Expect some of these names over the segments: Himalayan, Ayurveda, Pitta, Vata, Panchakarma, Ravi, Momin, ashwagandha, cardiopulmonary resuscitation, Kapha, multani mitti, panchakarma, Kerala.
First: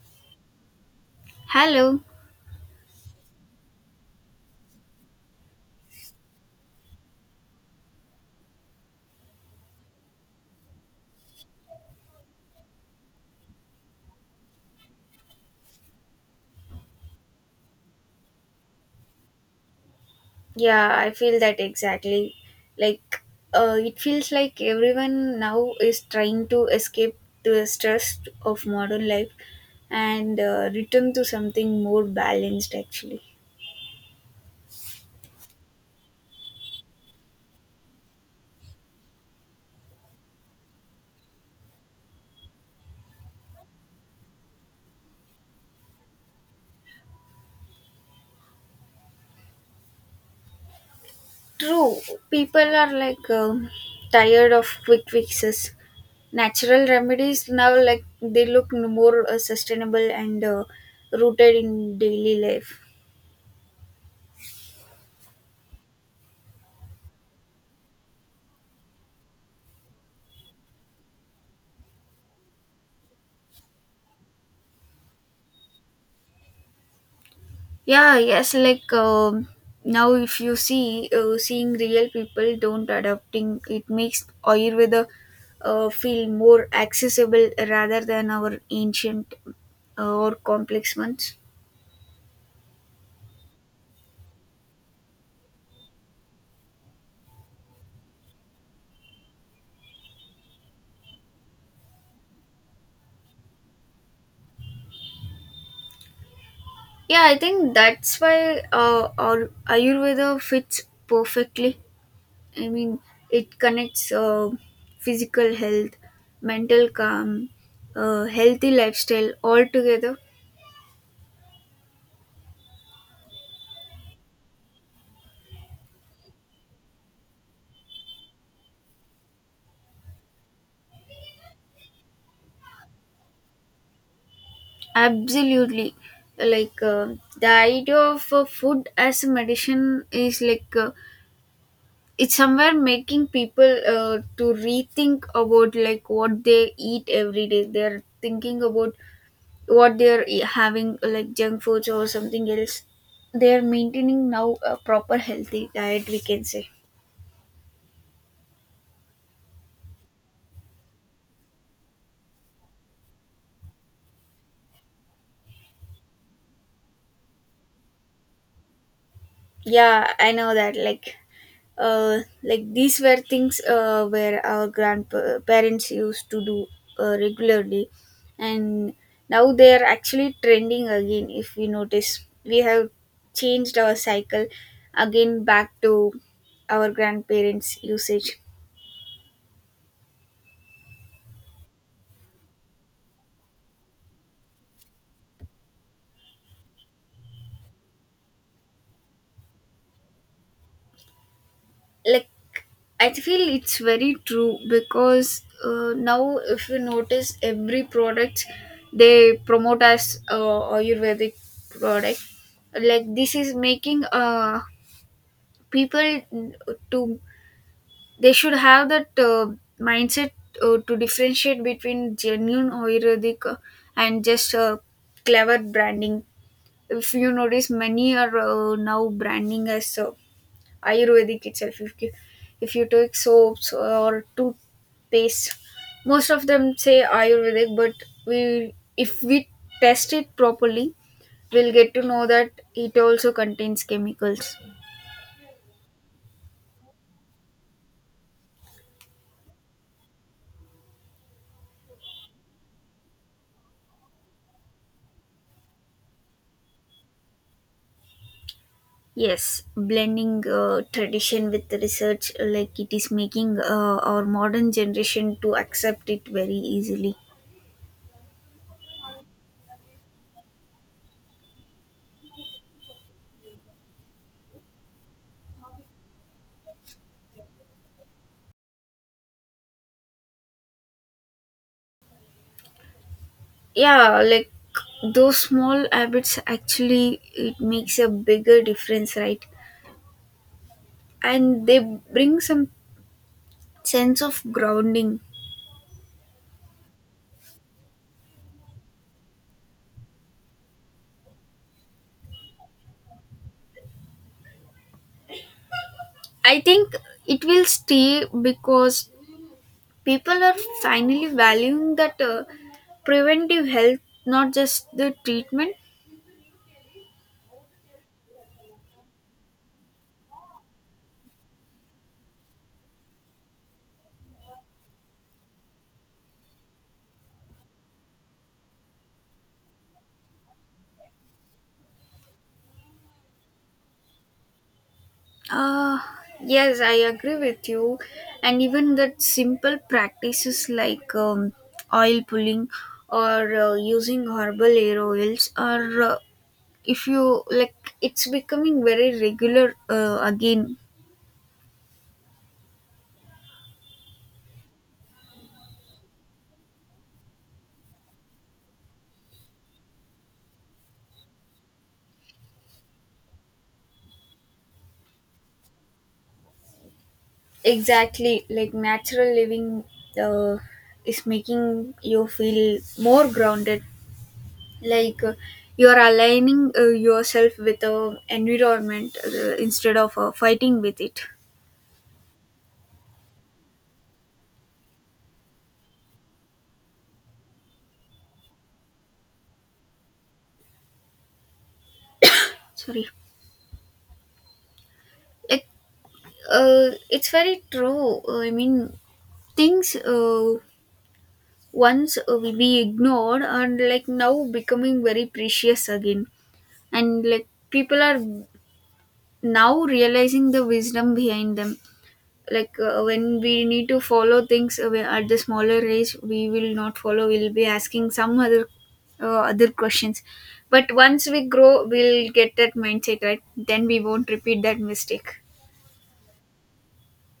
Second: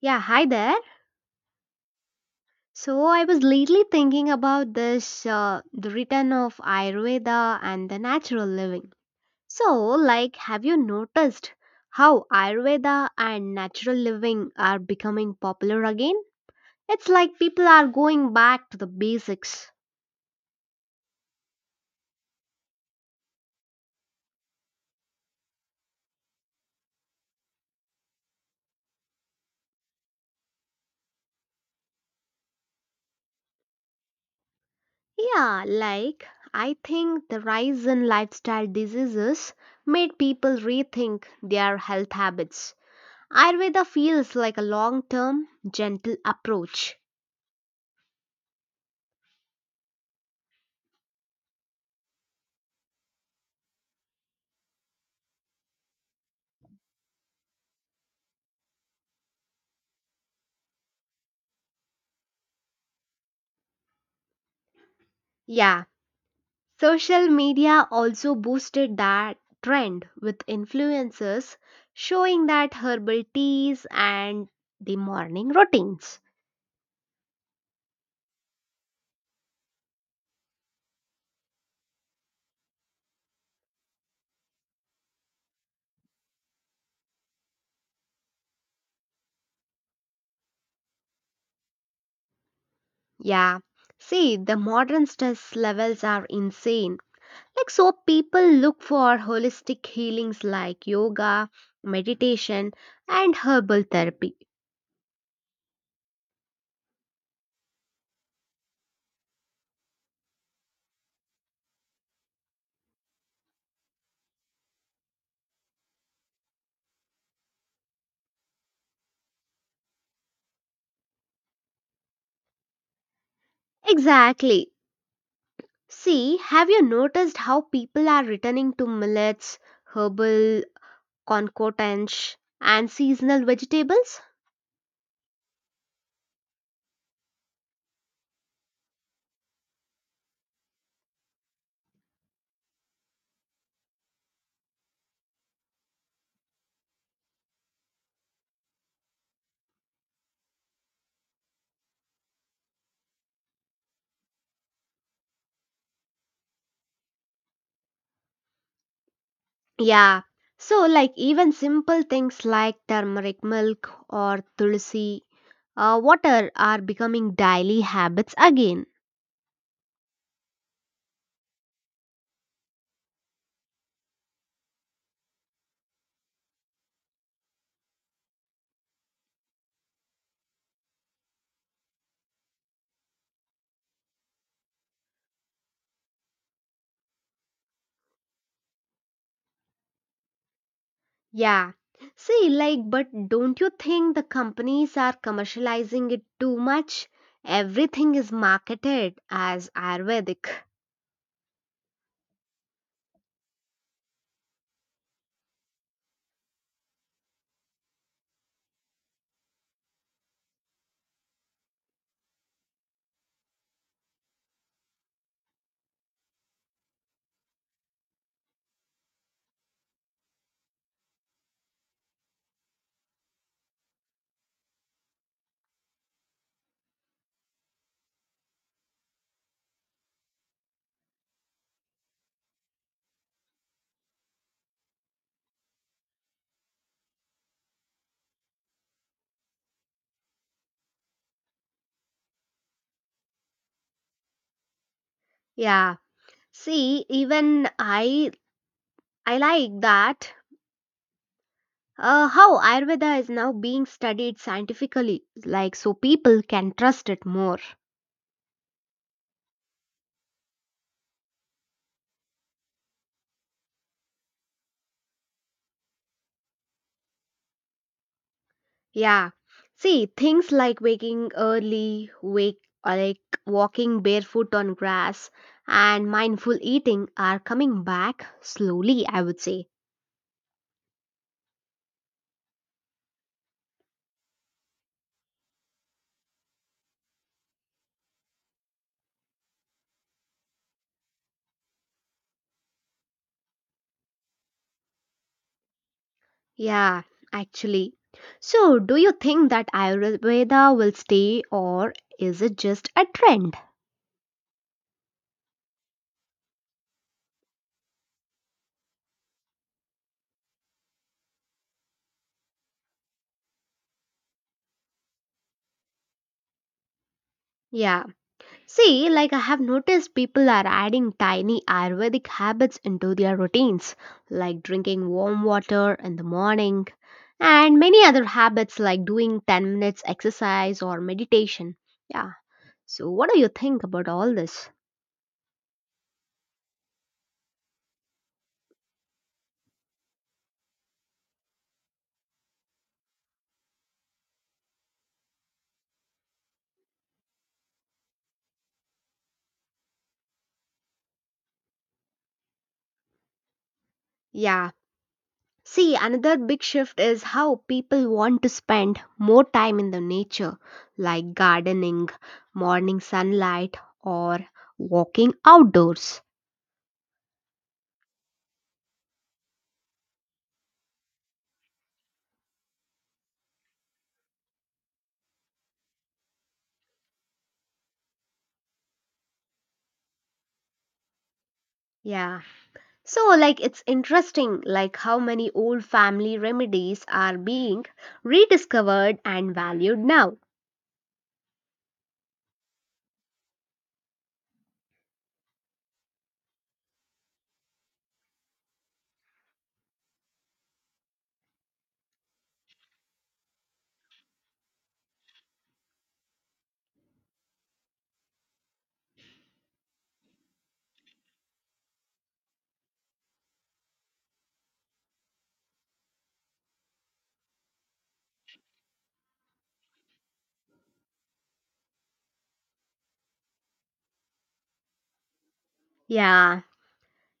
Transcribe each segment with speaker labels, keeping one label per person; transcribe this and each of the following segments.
Speaker 1: Yeah, hi there.
Speaker 2: Hello.
Speaker 1: So I was lately thinking about this the return of Ayurveda and the natural living. So like have you noticed how Ayurveda and natural living are becoming popular again? It's like people are going back to the basics.
Speaker 2: Yeah, I feel that exactly. Like, it feels like everyone now is trying to escape the stress of modern life and return to something more balanced, actually.
Speaker 1: Yeah, like I think the rise in lifestyle diseases made people rethink their health habits. Ayurveda feels like a long-term gentle approach.
Speaker 2: True, people are tired of quick fixes. Natural remedies now, like, they look more sustainable and rooted in daily life.
Speaker 1: Yeah, social media also boosted that trend with influencers showing that herbal teas and the morning routines.
Speaker 2: Yeah, yes, now if you see seeing real people don't adapting it makes Ayurveda feel more accessible rather than our ancient or complex ones.
Speaker 1: Yeah, see, the modern stress levels are insane. Like, so people look for holistic healings like yoga, meditation, and herbal therapy.
Speaker 2: Yeah, I think that's why our Ayurveda fits perfectly. I mean, it connects physical health, mental calm, healthy lifestyle all together.
Speaker 1: Exactly. See, have you noticed how people are returning to millets, herbal concordance, and seasonal vegetables.
Speaker 2: Absolutely, like the idea of food as a medicine is it's somewhere making people to rethink about like what they eat every day. They're thinking about what having like junk foods or something else. They're maintaining now a proper healthy diet, we can say.
Speaker 1: Yeah, so like even simple things like turmeric milk or tulsi water are becoming daily habits again.
Speaker 2: Yeah, I know that, like these were things where our grandparents used to do regularly. And now they are actually trending again. If we notice, we have changed our cycle again back to our grandparents usage.
Speaker 1: Yeah, see, like, but don't you think the companies are commercializing it too much? Everything is marketed as Ayurvedic.
Speaker 2: Like, I feel it's very true, because now if you notice every product they promote as ayurvedic product. Like, this is making people to they should have that mindset to differentiate between genuine ayurvedic and just clever branding. If you notice, many are now branding as ayurvedic itself. If you take soaps or toothpaste, most of them say ayurvedic, but we if we test it properly, we'll get to know that it also contains chemicals.
Speaker 1: Yeah, see, even I like that how Ayurveda is now being studied scientifically, like so people can trust it more.
Speaker 2: Yes, blending tradition with the research, like it is making our modern generation to accept it very easily.
Speaker 1: Yeah. See, things like waking early, wake or like walking barefoot on grass and mindful eating are coming back slowly, I would say.
Speaker 2: Yeah, like those small habits actually, it makes a bigger difference, right? And they bring some sense of grounding.
Speaker 1: Yeah, actually. So, do you think that Ayurveda will stay or is it just a trend?
Speaker 2: I think it will stay because people are finally valuing that preventive health, not just the treatment.
Speaker 1: Yeah. See, like I have noticed people are adding tiny Ayurvedic habits into their routines, like drinking warm water in the morning, and many other habits like doing 10 minutes exercise or meditation. Yeah. So, what do you think about all this?
Speaker 2: Uh, yes, I agree with you. And even that simple practices like oil pulling or using herbal air oils are, if you like, it's becoming very regular again.
Speaker 1: Yeah. See, another big shift is how people want to spend more time in the nature, like gardening, morning sunlight, or walking outdoors.
Speaker 2: Exactly, like natural living uh, is making you feel more grounded. Like you're aligning yourself with the environment instead of fighting with it.
Speaker 1: Yeah. So, like, it's interesting, like, how many old family remedies are being rediscovered and valued now.
Speaker 2: Sorry. Like, it's very true. I mean, things once we ignored and like now becoming very precious again, and like people are now realizing the wisdom behind them. Like when we need to follow things at the smaller age, we will not follow. We'll be asking some other other questions. But once we grow, we'll get that mindset right. Then we won't repeat that mistake.
Speaker 1: Yeah,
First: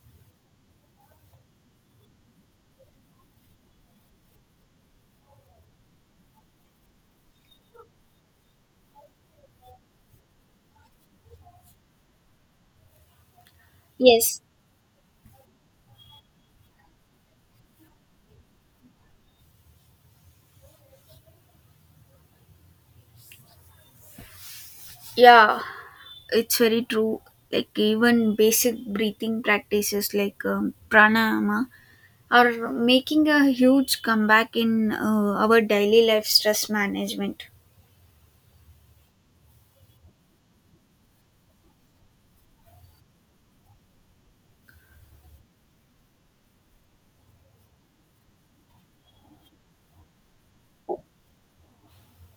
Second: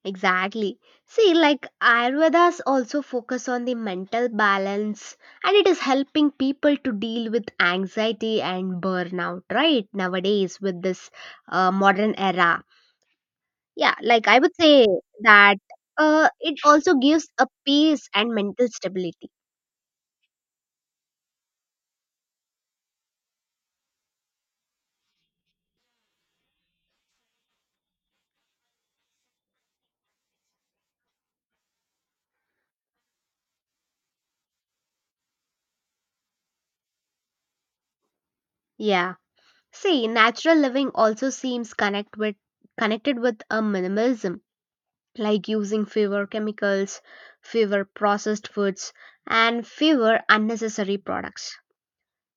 Speaker 1: exactly. See, like, Ayurvedas also focus on the mental balance and it is helping people to deal with anxiety and burnout, right? Nowadays, with this modern era. Yeah, like,
Speaker 2: Yes.
Speaker 1: I would say that it also gives a peace and mental stability.
Speaker 2: Yeah, it's very true, like even basic breathing practices like pranayama are making a huge comeback in our daily life stress management.
Speaker 1: Yeah. See, natural living also seems connected with a minimalism, like using fewer chemicals, fewer processed foods, and fewer unnecessary products.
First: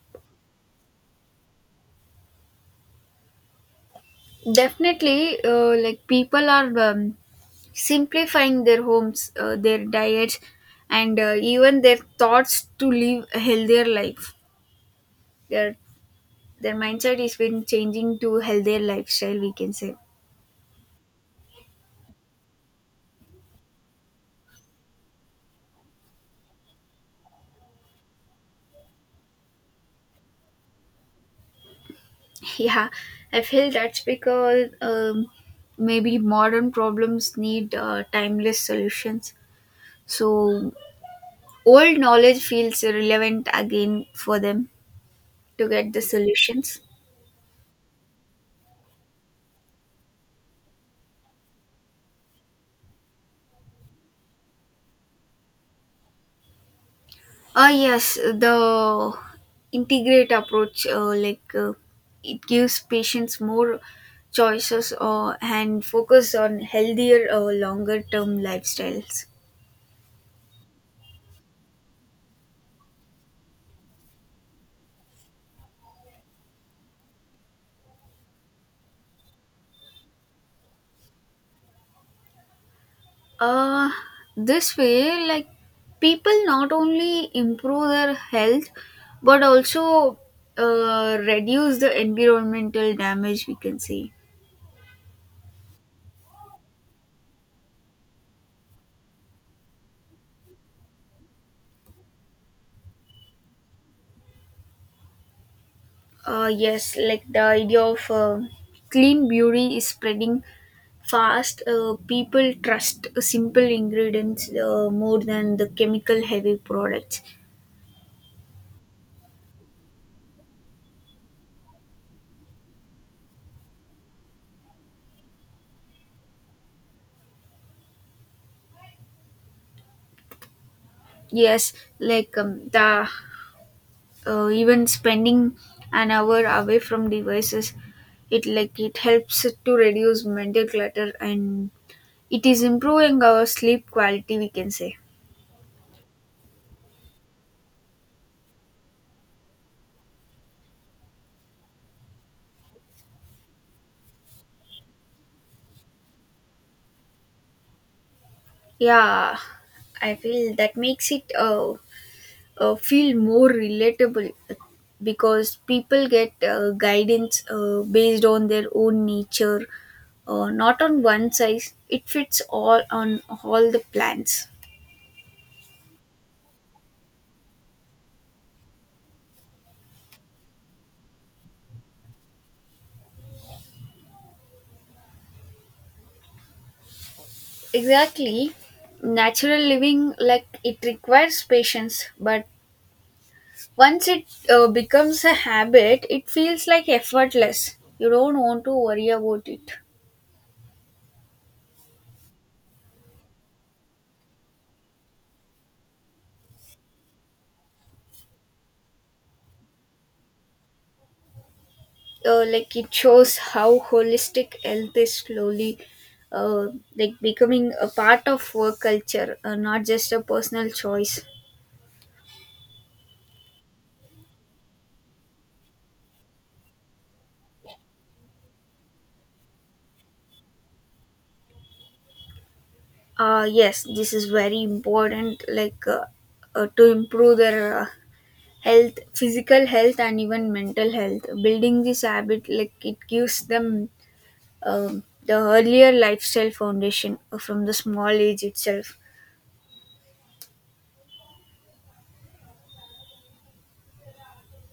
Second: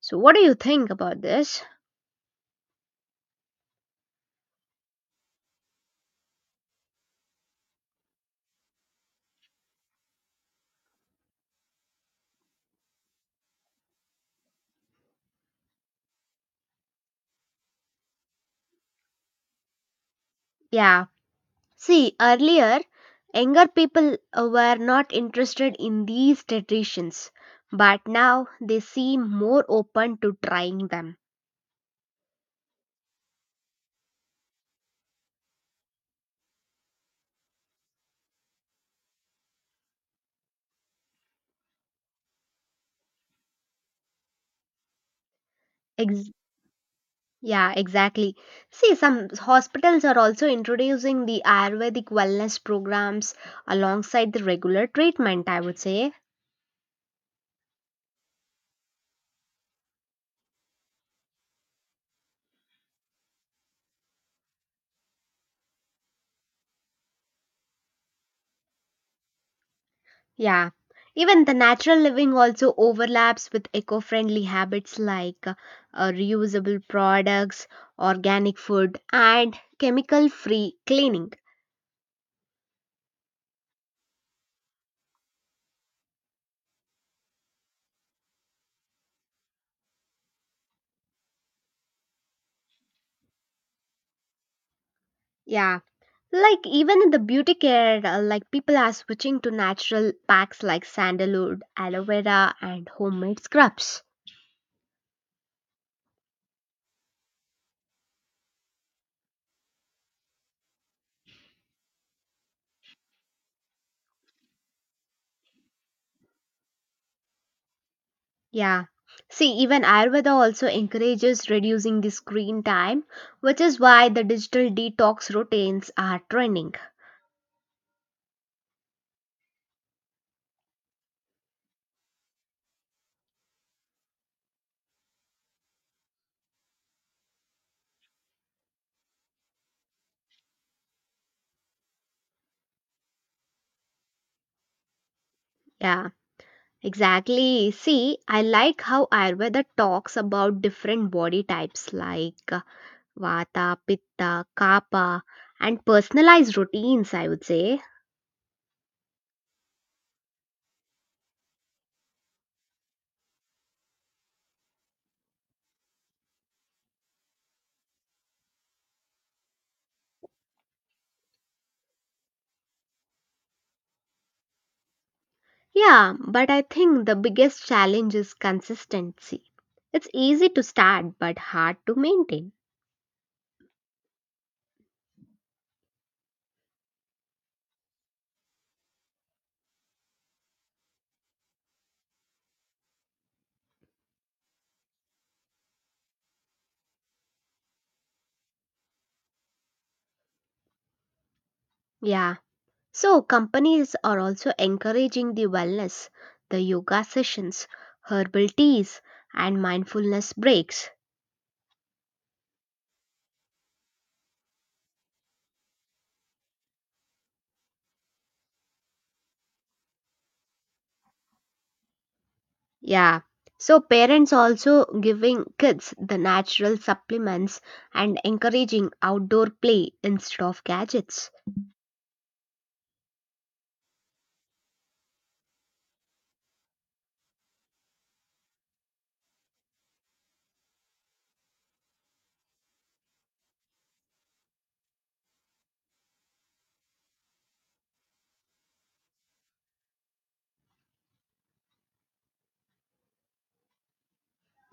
Speaker 1: So, what do you think about this?
Speaker 2: Definitely, like people are simplifying their homes, their diets, and even their thoughts to live a healthier life their their mindset is been changing to healthier lifestyle, we can say.
Speaker 1: Yeah. See, earlier, younger people were not interested in these traditions, but now they seem more open to trying them.
Speaker 2: Yeah, I feel that's because maybe modern problems need timeless solutions, so old knowledge feels relevant again for them to get the
Speaker 1: Ex-
Speaker 2: solutions.
Speaker 1: Yeah, exactly. See, some hospitals are also introducing the Ayurvedic wellness programs alongside the regular treatment, I would say.
Speaker 2: Ah, yes, the integrate approach, it gives patients more choices, and focus on healthier longer term lifestyles.
Speaker 1: Yeah. Even the natural living also overlaps with eco friendly habits like reusable products, organic food, and chemical free cleaning.
Speaker 2: Uh, this way, like people not only improve their health, but also reduce the environmental damage, we can say.
Speaker 1: Yeah. Like, even in the beauty care, like people are switching to natural packs like sandalwood, aloe vera, and homemade scrubs.
Speaker 2: Uh, yes, like the idea of clean beauty is spreading fast. People trust simple ingredients more than the chemical heavy products.
Speaker 1: Yeah. See, even Ayurveda also encourages reducing the screen time, which is why the digital detox routines are trending.
Speaker 2: Yes, like, the even spending an hour away from devices, it helps to reduce mental clutter, and it is improving our sleep quality, we can say.
Speaker 1: Yeah, exactly. See, I like how Ayurveda talks about different body types like Vata, Pitta, Kapha, and personalized routines, I would say.
Speaker 2: Yeah, I feel that makes it feel more relatable, because people get guidance based on their own nature, not on one size it fits all on all the plans.
Speaker 1: Yeah, but I think the biggest challenge is consistency. It's easy to start, but hard to maintain.
Speaker 2: Exactly. Natural living, like it requires patience, but once it becomes a habit, it feels like effortless. You don't want to worry about it.
Speaker 1: Yeah. So, companies are also encouraging the wellness, the yoga sessions, herbal teas, and mindfulness breaks.
Speaker 2: Like it shows how holistic health is slowly uh, like becoming a part of work culture, not just a personal choice.
Speaker 1: Yeah. So, parents also giving kids the natural supplements and encouraging outdoor play instead of gadgets.
Speaker 2: Yes, this is very important, to improve their health, physical health, and even mental health. Building this habit, like it gives them the earlier lifestyle foundation from the small age itself.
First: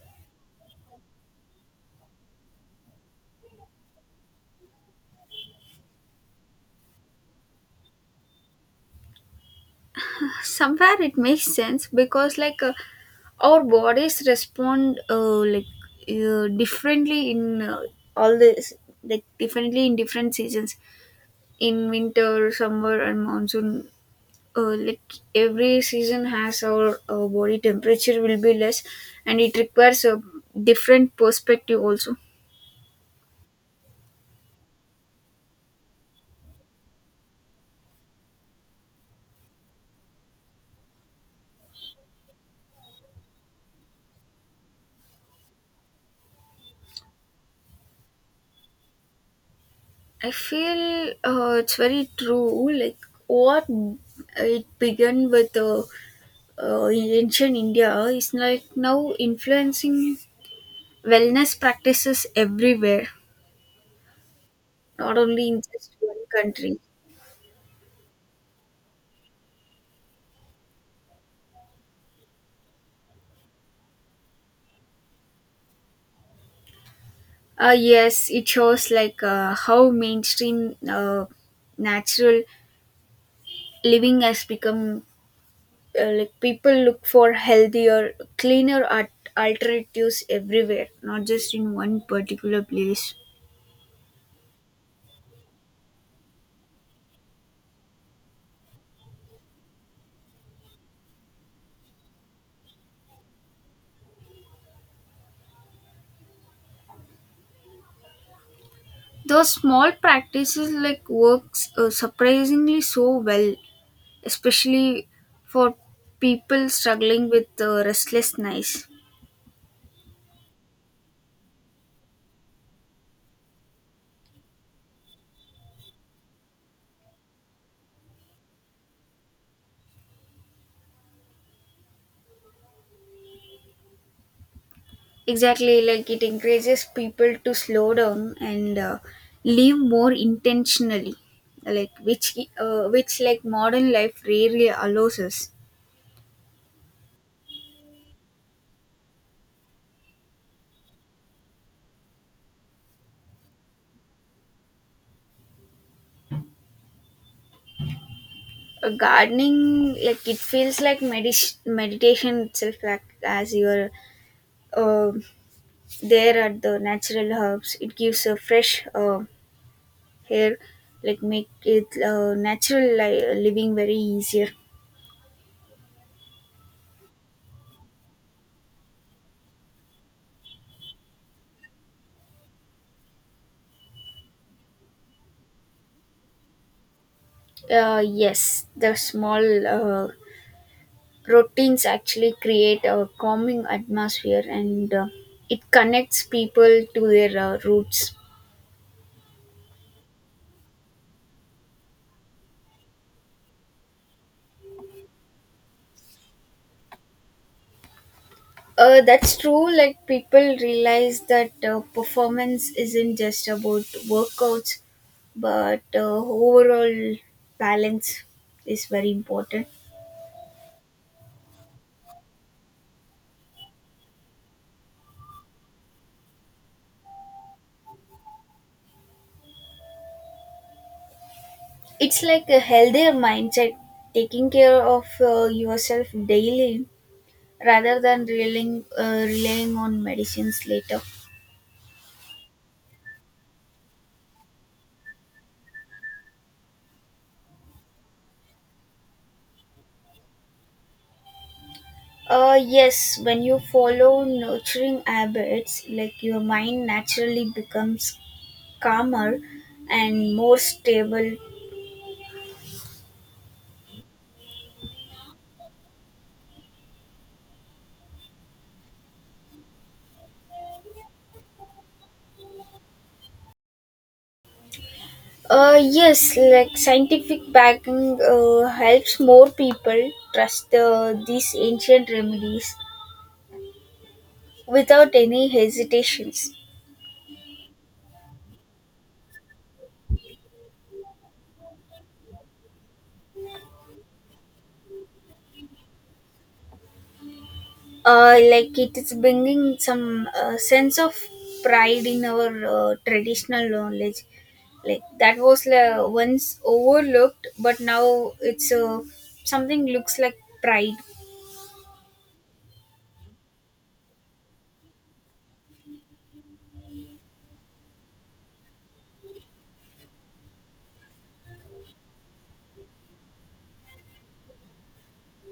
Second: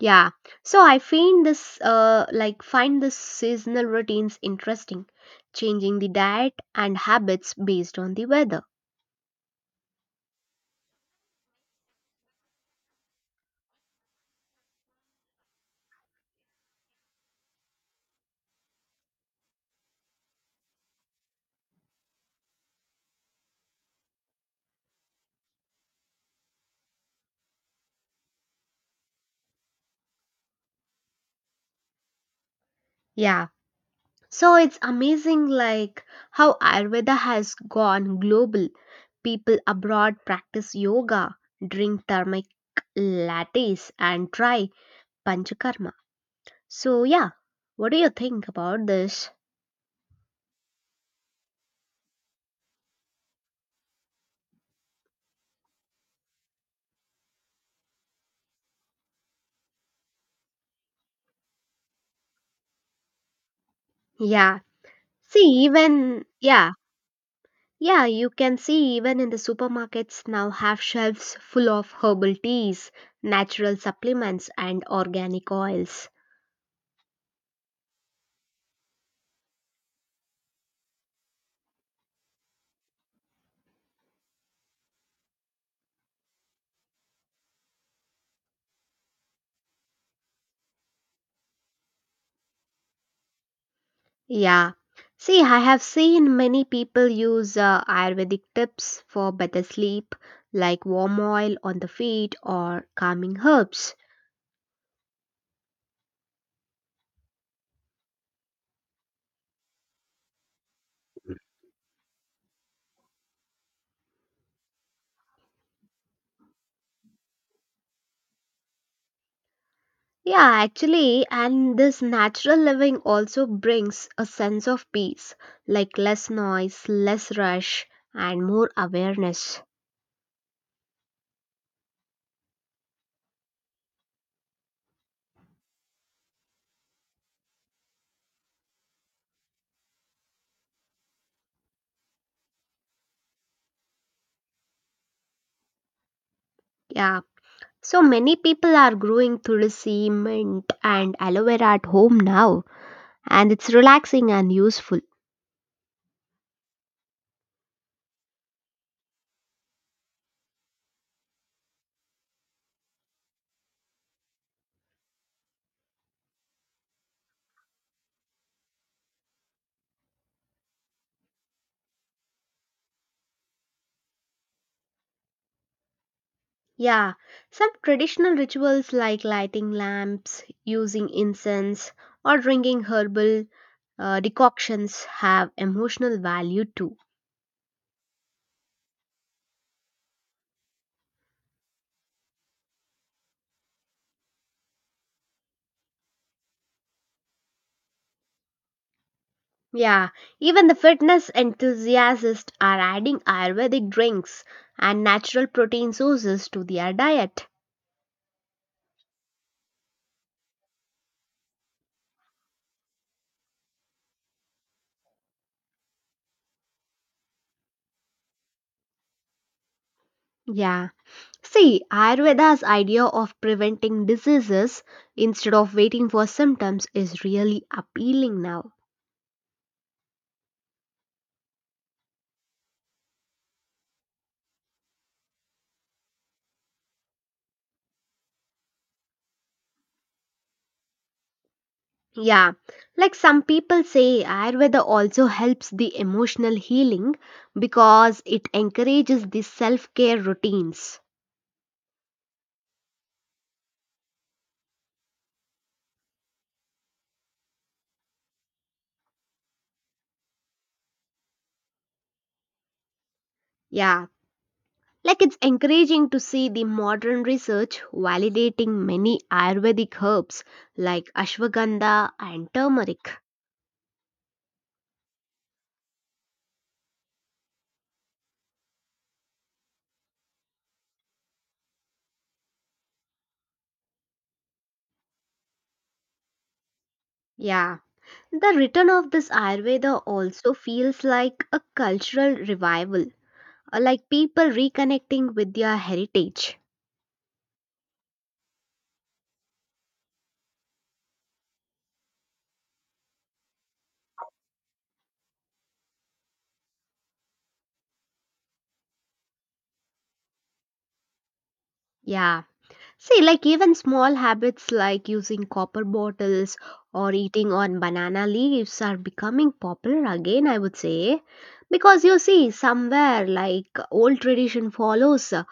Speaker 1: Yeah. So, I find this seasonal routines interesting, changing the diet and habits based on the weather.
Speaker 2: Somewhere it makes sense, because like our bodies respond differently in all this like differently in different seasons, in winter, summer, and monsoon. Like, every season has our body temperature will be less, and it requires a different perspective also.
Speaker 1: Yeah. So it's amazing like how Ayurveda has gone global. People abroad practice yoga, drink turmeric lattes and try panchakarma. So yeah, what do you think about this?
Speaker 2: I feel it's very true, like what it began with in ancient India is like now influencing wellness practices everywhere,
Speaker 1: Yeah.
Speaker 2: not
Speaker 1: See
Speaker 2: only in just one
Speaker 1: even yeah,
Speaker 2: country.
Speaker 1: yeah, you can see even in the supermarkets now have shelves full of herbal teas, natural supplements and organic oils.
Speaker 2: Uh, yes, it shows like how mainstream natural living has become. Like, people look for healthier cleaner alternatives everywhere, not just in one particular place.
Speaker 1: Yeah. See, I have seen many people use Ayurvedic tips for better sleep, like warm oil on the feet or calming herbs.
Speaker 2: Those small practices, like, works surprisingly so well, especially for people struggling with restlessness.
Speaker 1: Yeah, actually, and this natural living also brings a sense of peace, like less noise, less rush, and more awareness.
Speaker 2: Exactly, like it encourages people to slow down and live more intentionally, like which like modern life rarely allows us.
Speaker 1: Yeah. So many people are growing tulsi, mint, and aloe vera at home now, and it's relaxing and useful.
Speaker 2: Gardening, like it feels like meditation itself, like as you're uh, there at the natural herbs, it gives a fresh air, like make it natural living very easier.
Speaker 1: Yeah, some traditional rituals like lighting lamps, using incense, or drinking herbal decoctions have emotional value too.
Speaker 2: Uh, yes, the small routines actually create a calming atmosphere, and it connects people to their roots.
Speaker 1: Yeah, even the fitness enthusiasts are adding Ayurvedic drinks and natural protein sources to their diet.
Speaker 2: That's true. Like, people realize that performance isn't just about workouts, but overall balance is very important.
Speaker 1: Yeah. See, Ayurveda's idea of preventing diseases instead of waiting for symptoms is really appealing now.
Speaker 2: It's like a healthier mindset, taking care of yourself daily rather than relying on medicines later.
Speaker 1: Yeah, like some people say, Ayurveda also helps the emotional healing because it encourages the self care routines.
Speaker 2: Yes, when you follow nurturing habits, like your mind naturally becomes calmer and more stable.
Speaker 1: Yeah, like it's encouraging to see the modern research validating many Ayurvedic herbs like ashwagandha and turmeric.
Speaker 2: Yes, like scientific backing helps more people trust these ancient remedies without any hesitations.
Speaker 1: Yeah, the return of this Ayurveda also feels like a cultural revival, like people reconnecting with their heritage.
Speaker 2: Like it is bringing some sense of pride in our traditional knowledge. Like, that was once overlooked, but now it's something looks like pride.
Speaker 1: Yeah. See, like even small habits like using copper bottles or eating on banana leaves are becoming popular again, I would say. Because you see, somewhere like old tradition follows uh,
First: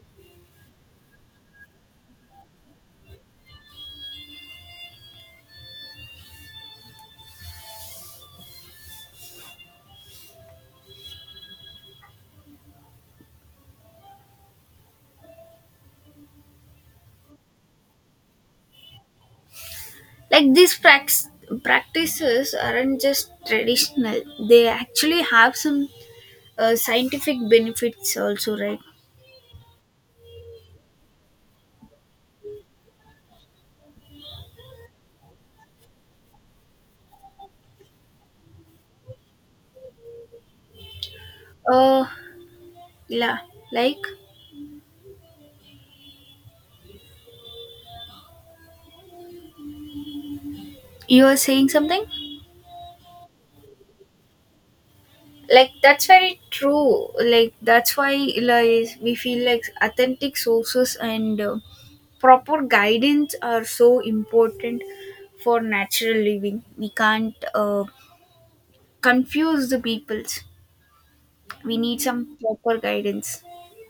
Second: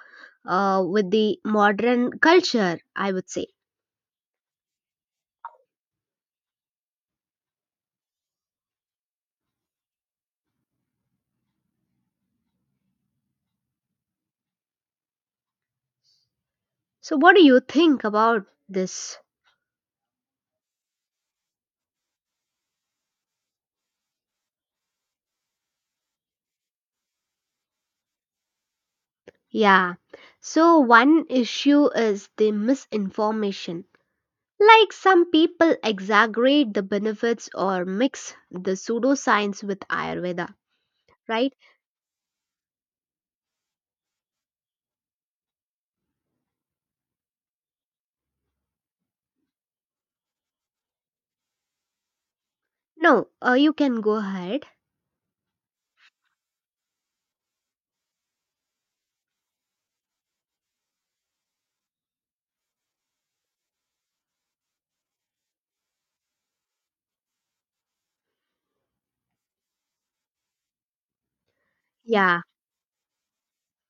Speaker 1: uh, with the modern culture, I would say. So, what do you think about this?
Speaker 2: Like these practices aren't just traditional; they actually have some scientific benefits also, right?
Speaker 1: Yeah. So, one issue is the misinformation. Like some people exaggerate the benefits or mix the pseudoscience with Ayurveda, right?
Speaker 2: uh yeah, like you are saying something.
Speaker 1: No, you can go ahead.
Speaker 2: Like, that's very true, like that's why, like, we feel like authentic sources and proper guidance are so important for natural living. We can't confuse the peoples. We need some
Speaker 1: Yeah,
Speaker 2: proper guidance.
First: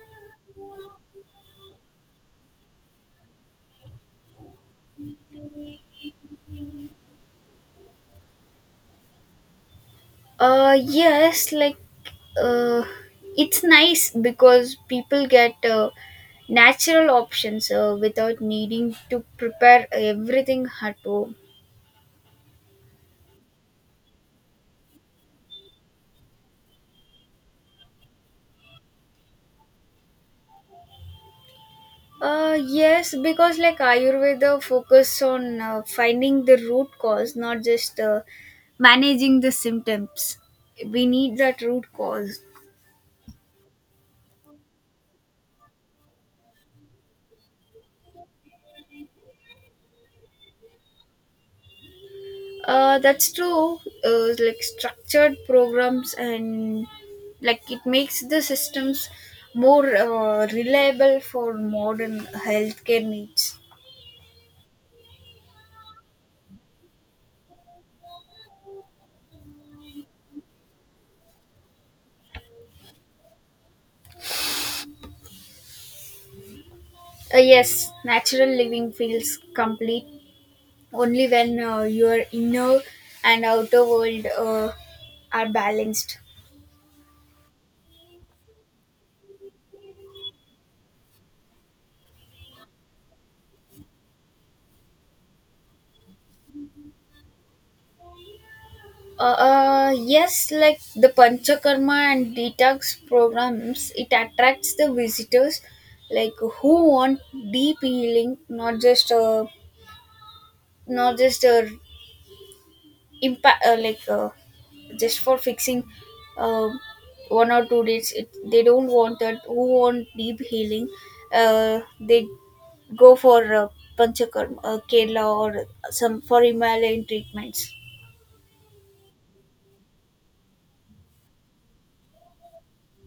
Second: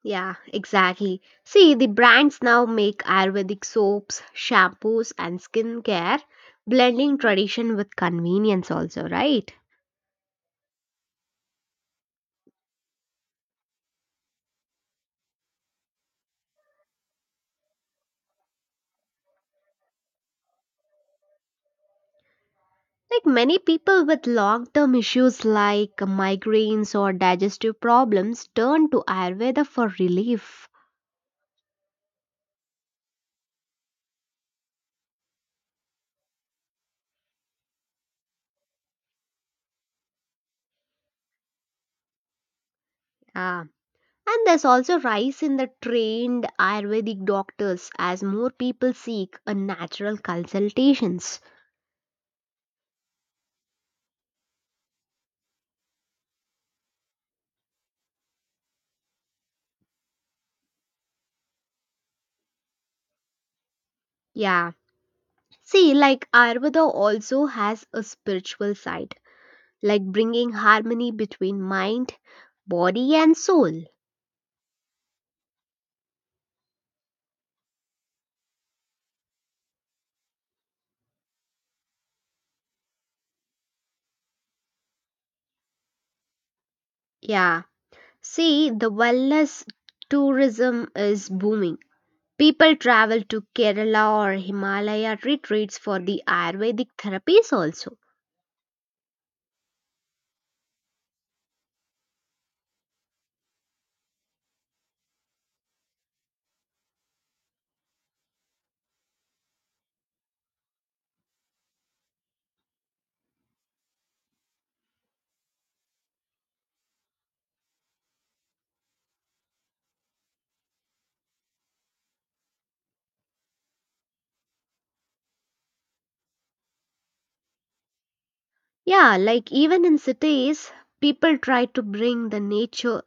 Speaker 1: yeah, exactly. See, the brands now make Ayurvedic soaps, shampoos, and skincare, blending tradition with convenience, also, right?
Speaker 2: Yes, uh, it's nice because people get natural options without needing to prepare everything at home.
Speaker 1: Like many people with long term issues like migraines or digestive problems turn to Ayurveda for relief.
Speaker 2: Yes, because like Ayurveda focus on finding the root cause, not just managing the symptoms. We need that root cause.
Speaker 1: Ah, and there's also rise in the trained Ayurvedic doctors as more people seek a natural consultations.
Speaker 2: That's true. Like structured programs and like it makes the systems more reliable for modern healthcare needs.
Speaker 1: Yeah, see, like Ayurveda also has a spiritual side, like bringing harmony between mind, body, and soul.
Speaker 2: Yes, natural living feels complete only when your inner and outer world are balanced.
Speaker 1: Yeah. See, the wellness tourism is booming. People travel to Kerala or Himalaya retreats for the Ayurvedic therapies also.
Speaker 2: Yes, like the Panchakarma and detox programs, it attracts the visitors, like who want deep healing, not just impact, just for fixing uh, one or two days. It, they don't want that. Who want deep healing? They go for Panchakarma, Kerala, or some for Himalayan treatments.
Speaker 1: Yeah, like even in cities, people try to bring the nature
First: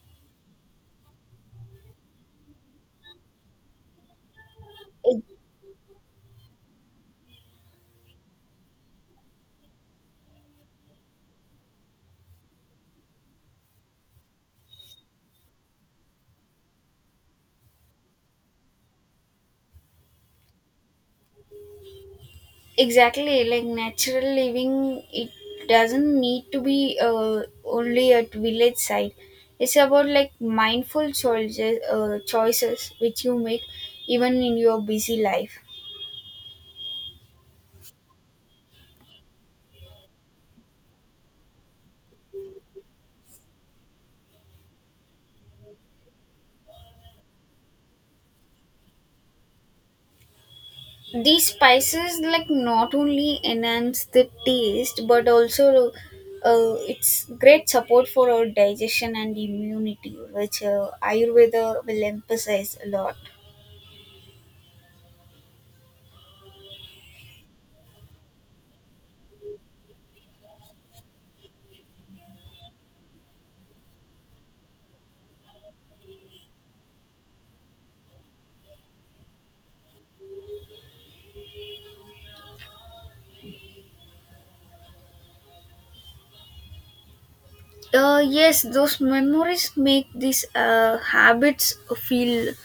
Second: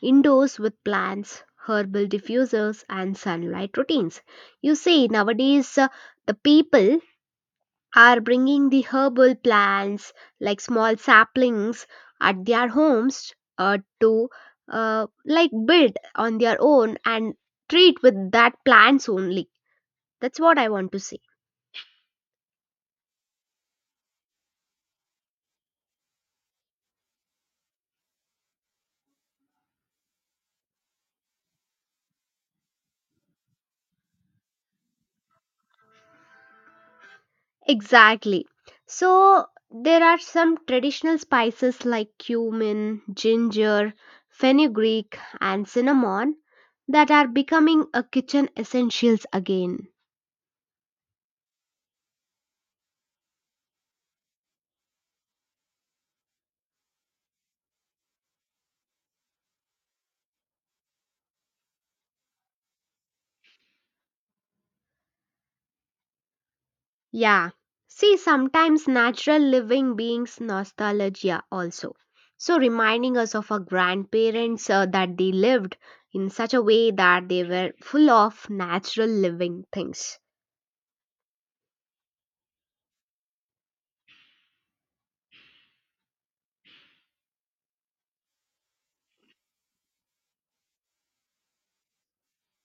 Speaker 1: indoors with plants, herbal diffusers, and sunlight routines. You see, nowadays the people are bringing the herbal plants like small saplings at their homes to like build on their own and treat with that plants only. That's what I want to say.
Speaker 2: Exactly, like natural living, it doesn't need to be only at village side. It's about like mindful choices, choices which you make even in your busy life.
Speaker 1: Exactly. So there are some traditional spices like cumin, ginger, fenugreek, and cinnamon that are becoming a kitchen essentials again.
Speaker 2: These spices, like, not only enhance the taste but also it's great support for our digestion and immunity, which ayurveda will emphasize a lot.
Speaker 1: Yeah. See, sometimes natural living beings nostalgia also. So reminding us of our grandparents that they lived in such a way that they were full of natural living things.
Speaker 2: Yes, those memories make these habits feel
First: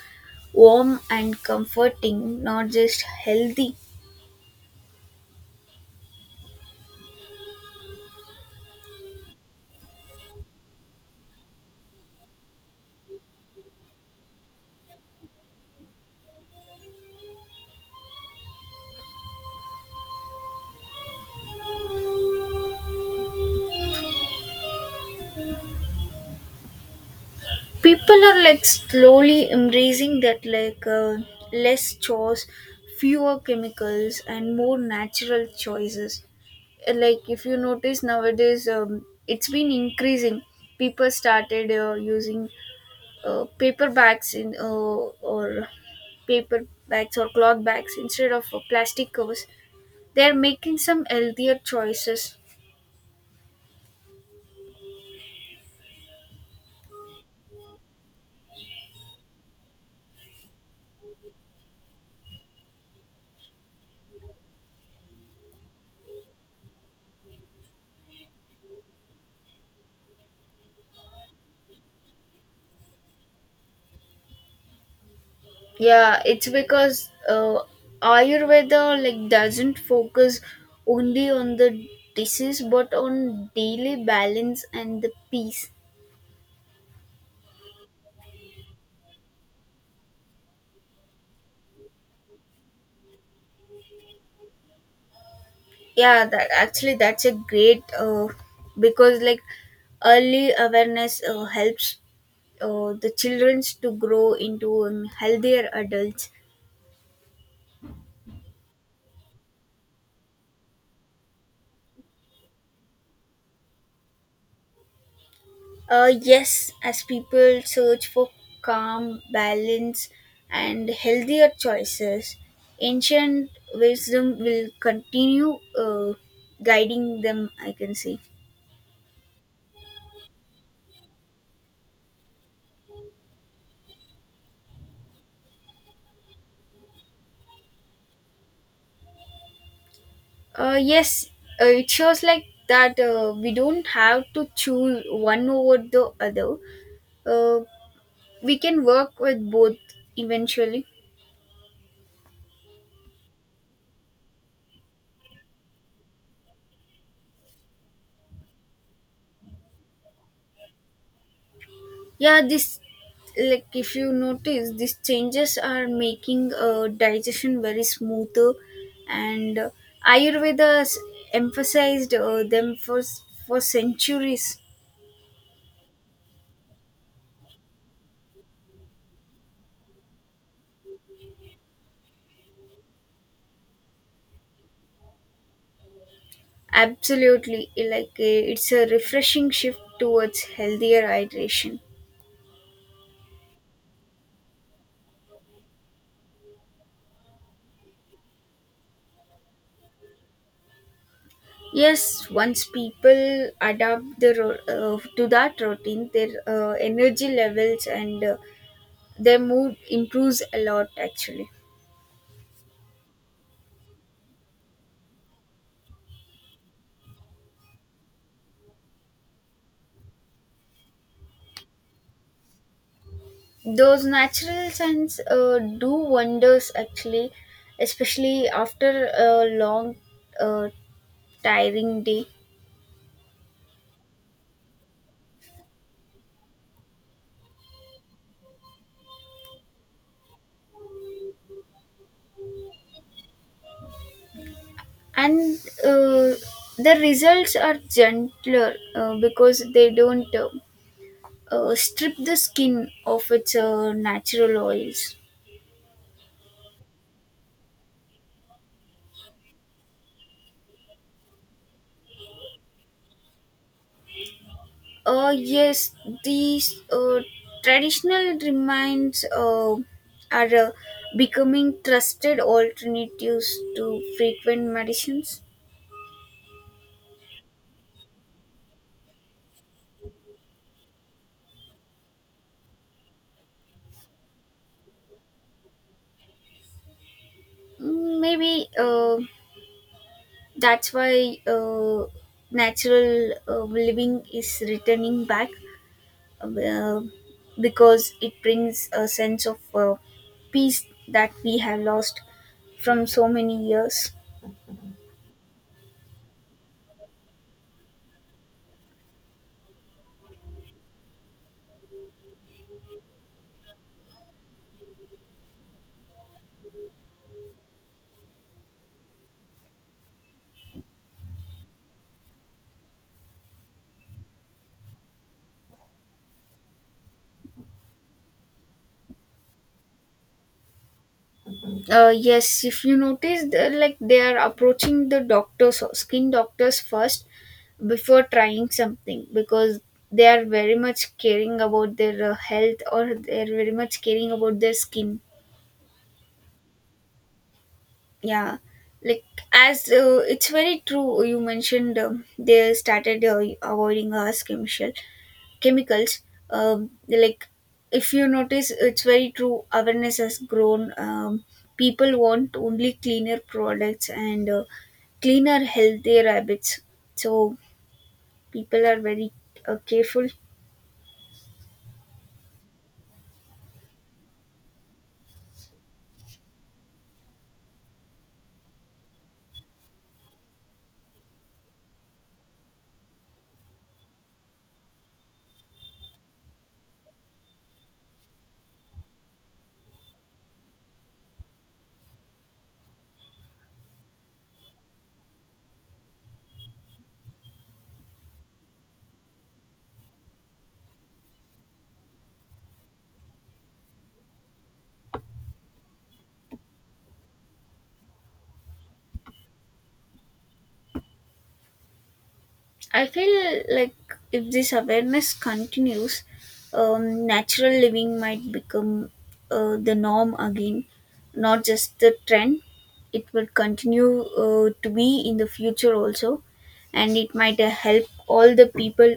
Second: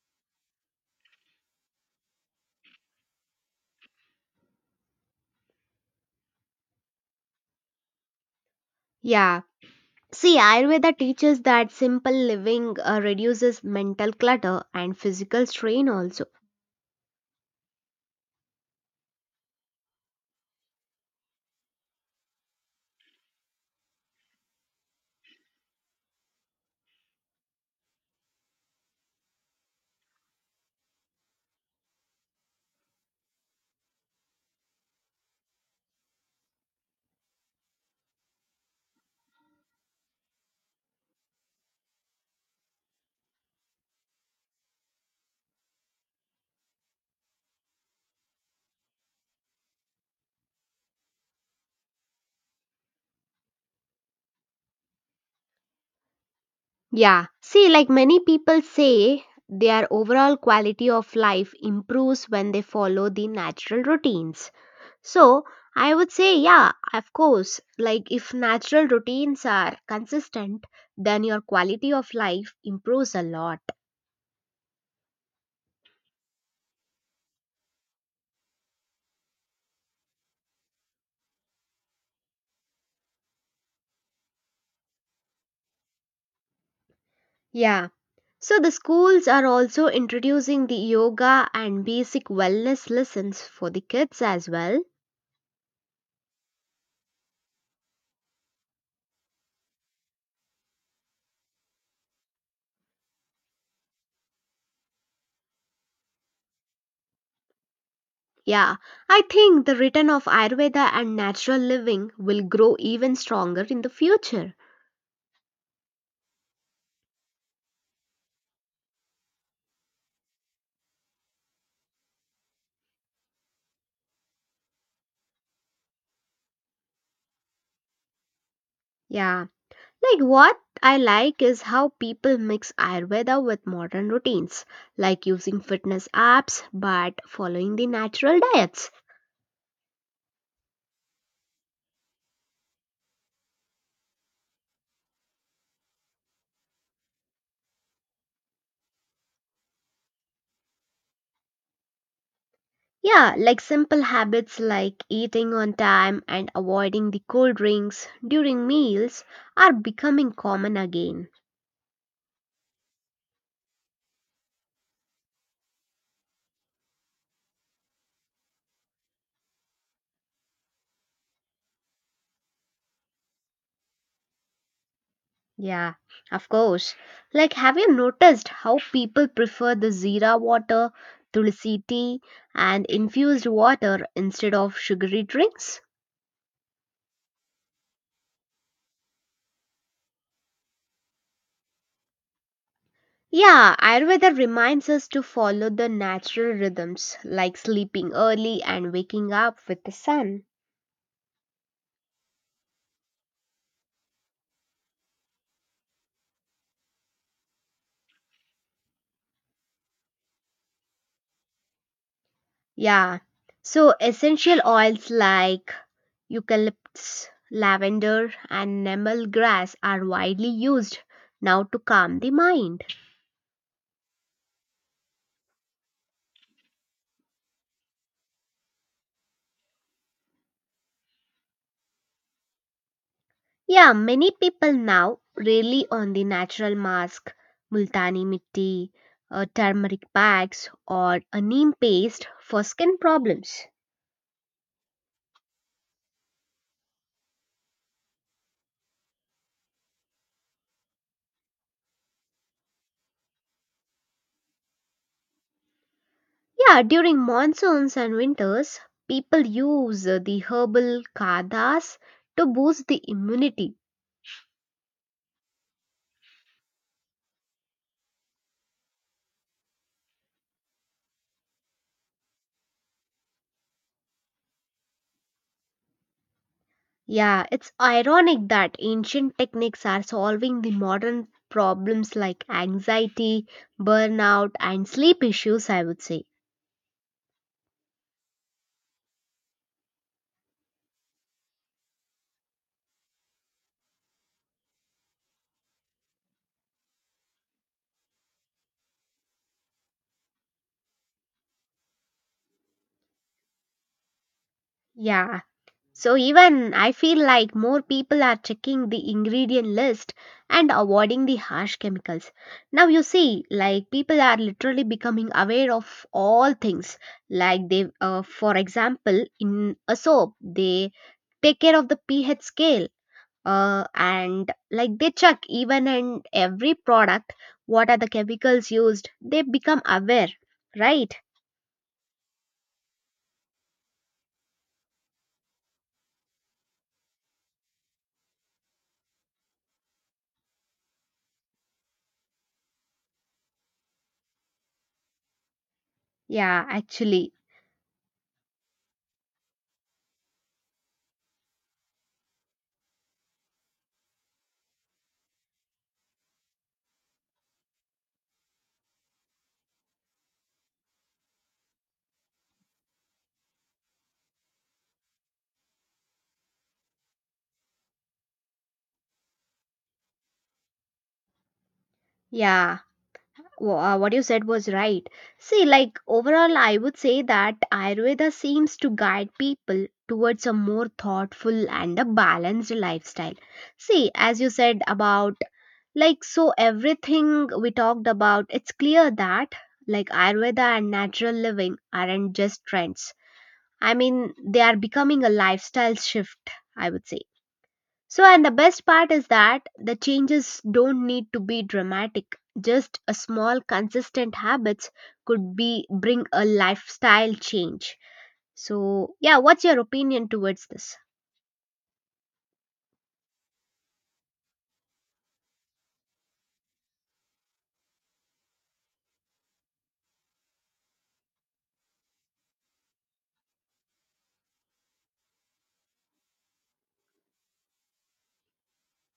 Speaker 2: warm and comforting, not just healthy.
Speaker 1: Yeah. See, Ayurveda teaches that simple living reduces mental clutter and physical strain also.
Speaker 2: People are like slowly embracing that, like less chores, fewer chemicals, and more natural choices. Like if you notice nowadays, it's been increasing. People started using uh, paper bags in uh, or paper bags or cloth bags instead of plastic covers. They're making some healthier choices.
Speaker 1: Yeah. See, like many people say, their overall quality of life improves when they follow the natural routines. So, I would say, yeah, of course, like if natural routines are consistent, then your quality of life improves a lot.
Speaker 2: Yeah, it's because ayurveda, like, doesn't focus only on the disease, but on daily balance and the peace.
Speaker 1: Yeah. So the schools are also introducing the yoga and basic wellness lessons for the kids as well.
Speaker 2: Yeah, that actually, that's a great, because like early awareness helps the children to grow into healthier adults.
Speaker 1: Yeah, I think the return of Ayurveda and natural living will grow even stronger in the future.
Speaker 2: Yes, as people search for calm, balance, and healthier choices, ancient wisdom will continue guiding them, I can say.
Speaker 1: Yeah, like what I like is how people mix Ayurveda with modern routines, like using fitness apps but following the natural diets.
Speaker 2: Yes, it shows like that we don't have to choose one over the other. Uh, we can work with both eventually.
Speaker 1: Yeah, like simple habits like eating on time and avoiding the cold drinks during meals are becoming common again.
Speaker 2: Yeah, this, like, if you notice these changes are making digestion very smoother, and ayurveda has emphasized them for centuries.
Speaker 1: Yeah, of course. Like, have you noticed how people prefer the zira water, tulsi tea, and infused water instead of sugary drinks?
Speaker 2: Absolutely, like it's a refreshing shift towards healthier hydration.
Speaker 1: Yeah, Ayurveda reminds us to follow the natural rhythms like sleeping early and waking up with the sun.
Speaker 2: Yes, once people adapt the to that routine, their energy levels and their mood improves a lot actually.
Speaker 1: Yeah, so essential oils like Eucalyptus, lavender, and nemal grass are widely used now to calm the mind.
Speaker 2: Those natural scents do wonders actually, especially after a long, uh, tiring day.
Speaker 1: Yeah, many people now rely on the natural mask, multani mitti, turmeric bags, or a neem paste for skin problems.
Speaker 2: And uh, the results are gentler because they don't strip the skin of its natural oils.
Speaker 1: Yeah, during monsoons and winters, people use the herbal kadhas to boost the immunity.
Speaker 2: Yes, these traditional remines are becoming trusted alternatives to frequent medicines.
Speaker 1: Yeah, it's ironic that ancient techniques are solving the modern problems like anxiety, burnout, and sleep issues, I would say.
Speaker 2: Mm, maybe that's why natural living is returning back, uh, because it brings a sense of peace that we have lost from so many years.
Speaker 1: Yeah, so even I feel like more people are checking the ingredient list and avoiding the harsh chemicals. Now, you see, like people are literally becoming aware of all things. Like, they, for example, in a soap, they take care of the pH scale and like they check even in every product what are the chemicals used they become aware, right?
Speaker 2: Uh, yes, if you notice, they're like, they are approaching the doctors or skin doctors first before trying something, because they are very much caring about their health, or they are very much caring about their skin.
Speaker 1: Yeah, actually,
Speaker 2: Yeah, like as it's very true, you mentioned they started avoiding harsh chemicals. Like, if you notice, it's very true, awareness has grown. People want only cleaner products and cleaner healthier habits, so people are very careful.
Speaker 1: yeah. What you said was right. See like overall I would say that Ayurveda seems to guide people towards a more thoughtful and a balanced lifestyle. See as you said about like so everything we talked about it's clear that like Ayurveda and natural living aren't just trends. I mean, they are becoming a lifestyle shift, I would say. So, and the best part is that the changes don't need to be dramatic. Just a small, consistent habits could be bring a lifestyle change. So, yeah, what's your opinion towards this?
Speaker 2: I feel like if this awareness continues, natural living might become the norm again, not just the trend. It will continue to be in the future also, and it might help all the people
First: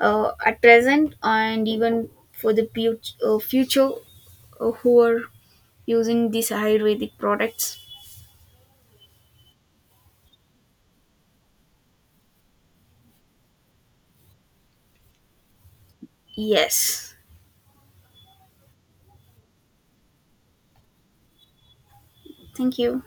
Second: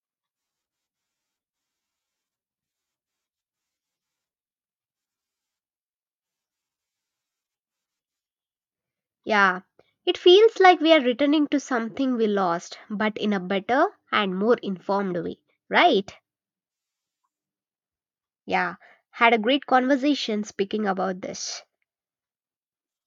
Speaker 2: at present and even for the future who are using these Ayurvedic products.
Speaker 1: Yeah, it feels like we are returning to something we lost, but in a better and more informed way, right?
Speaker 2: Yes,
Speaker 1: Yeah, had a great conversation speaking about this.
Speaker 2: thank you.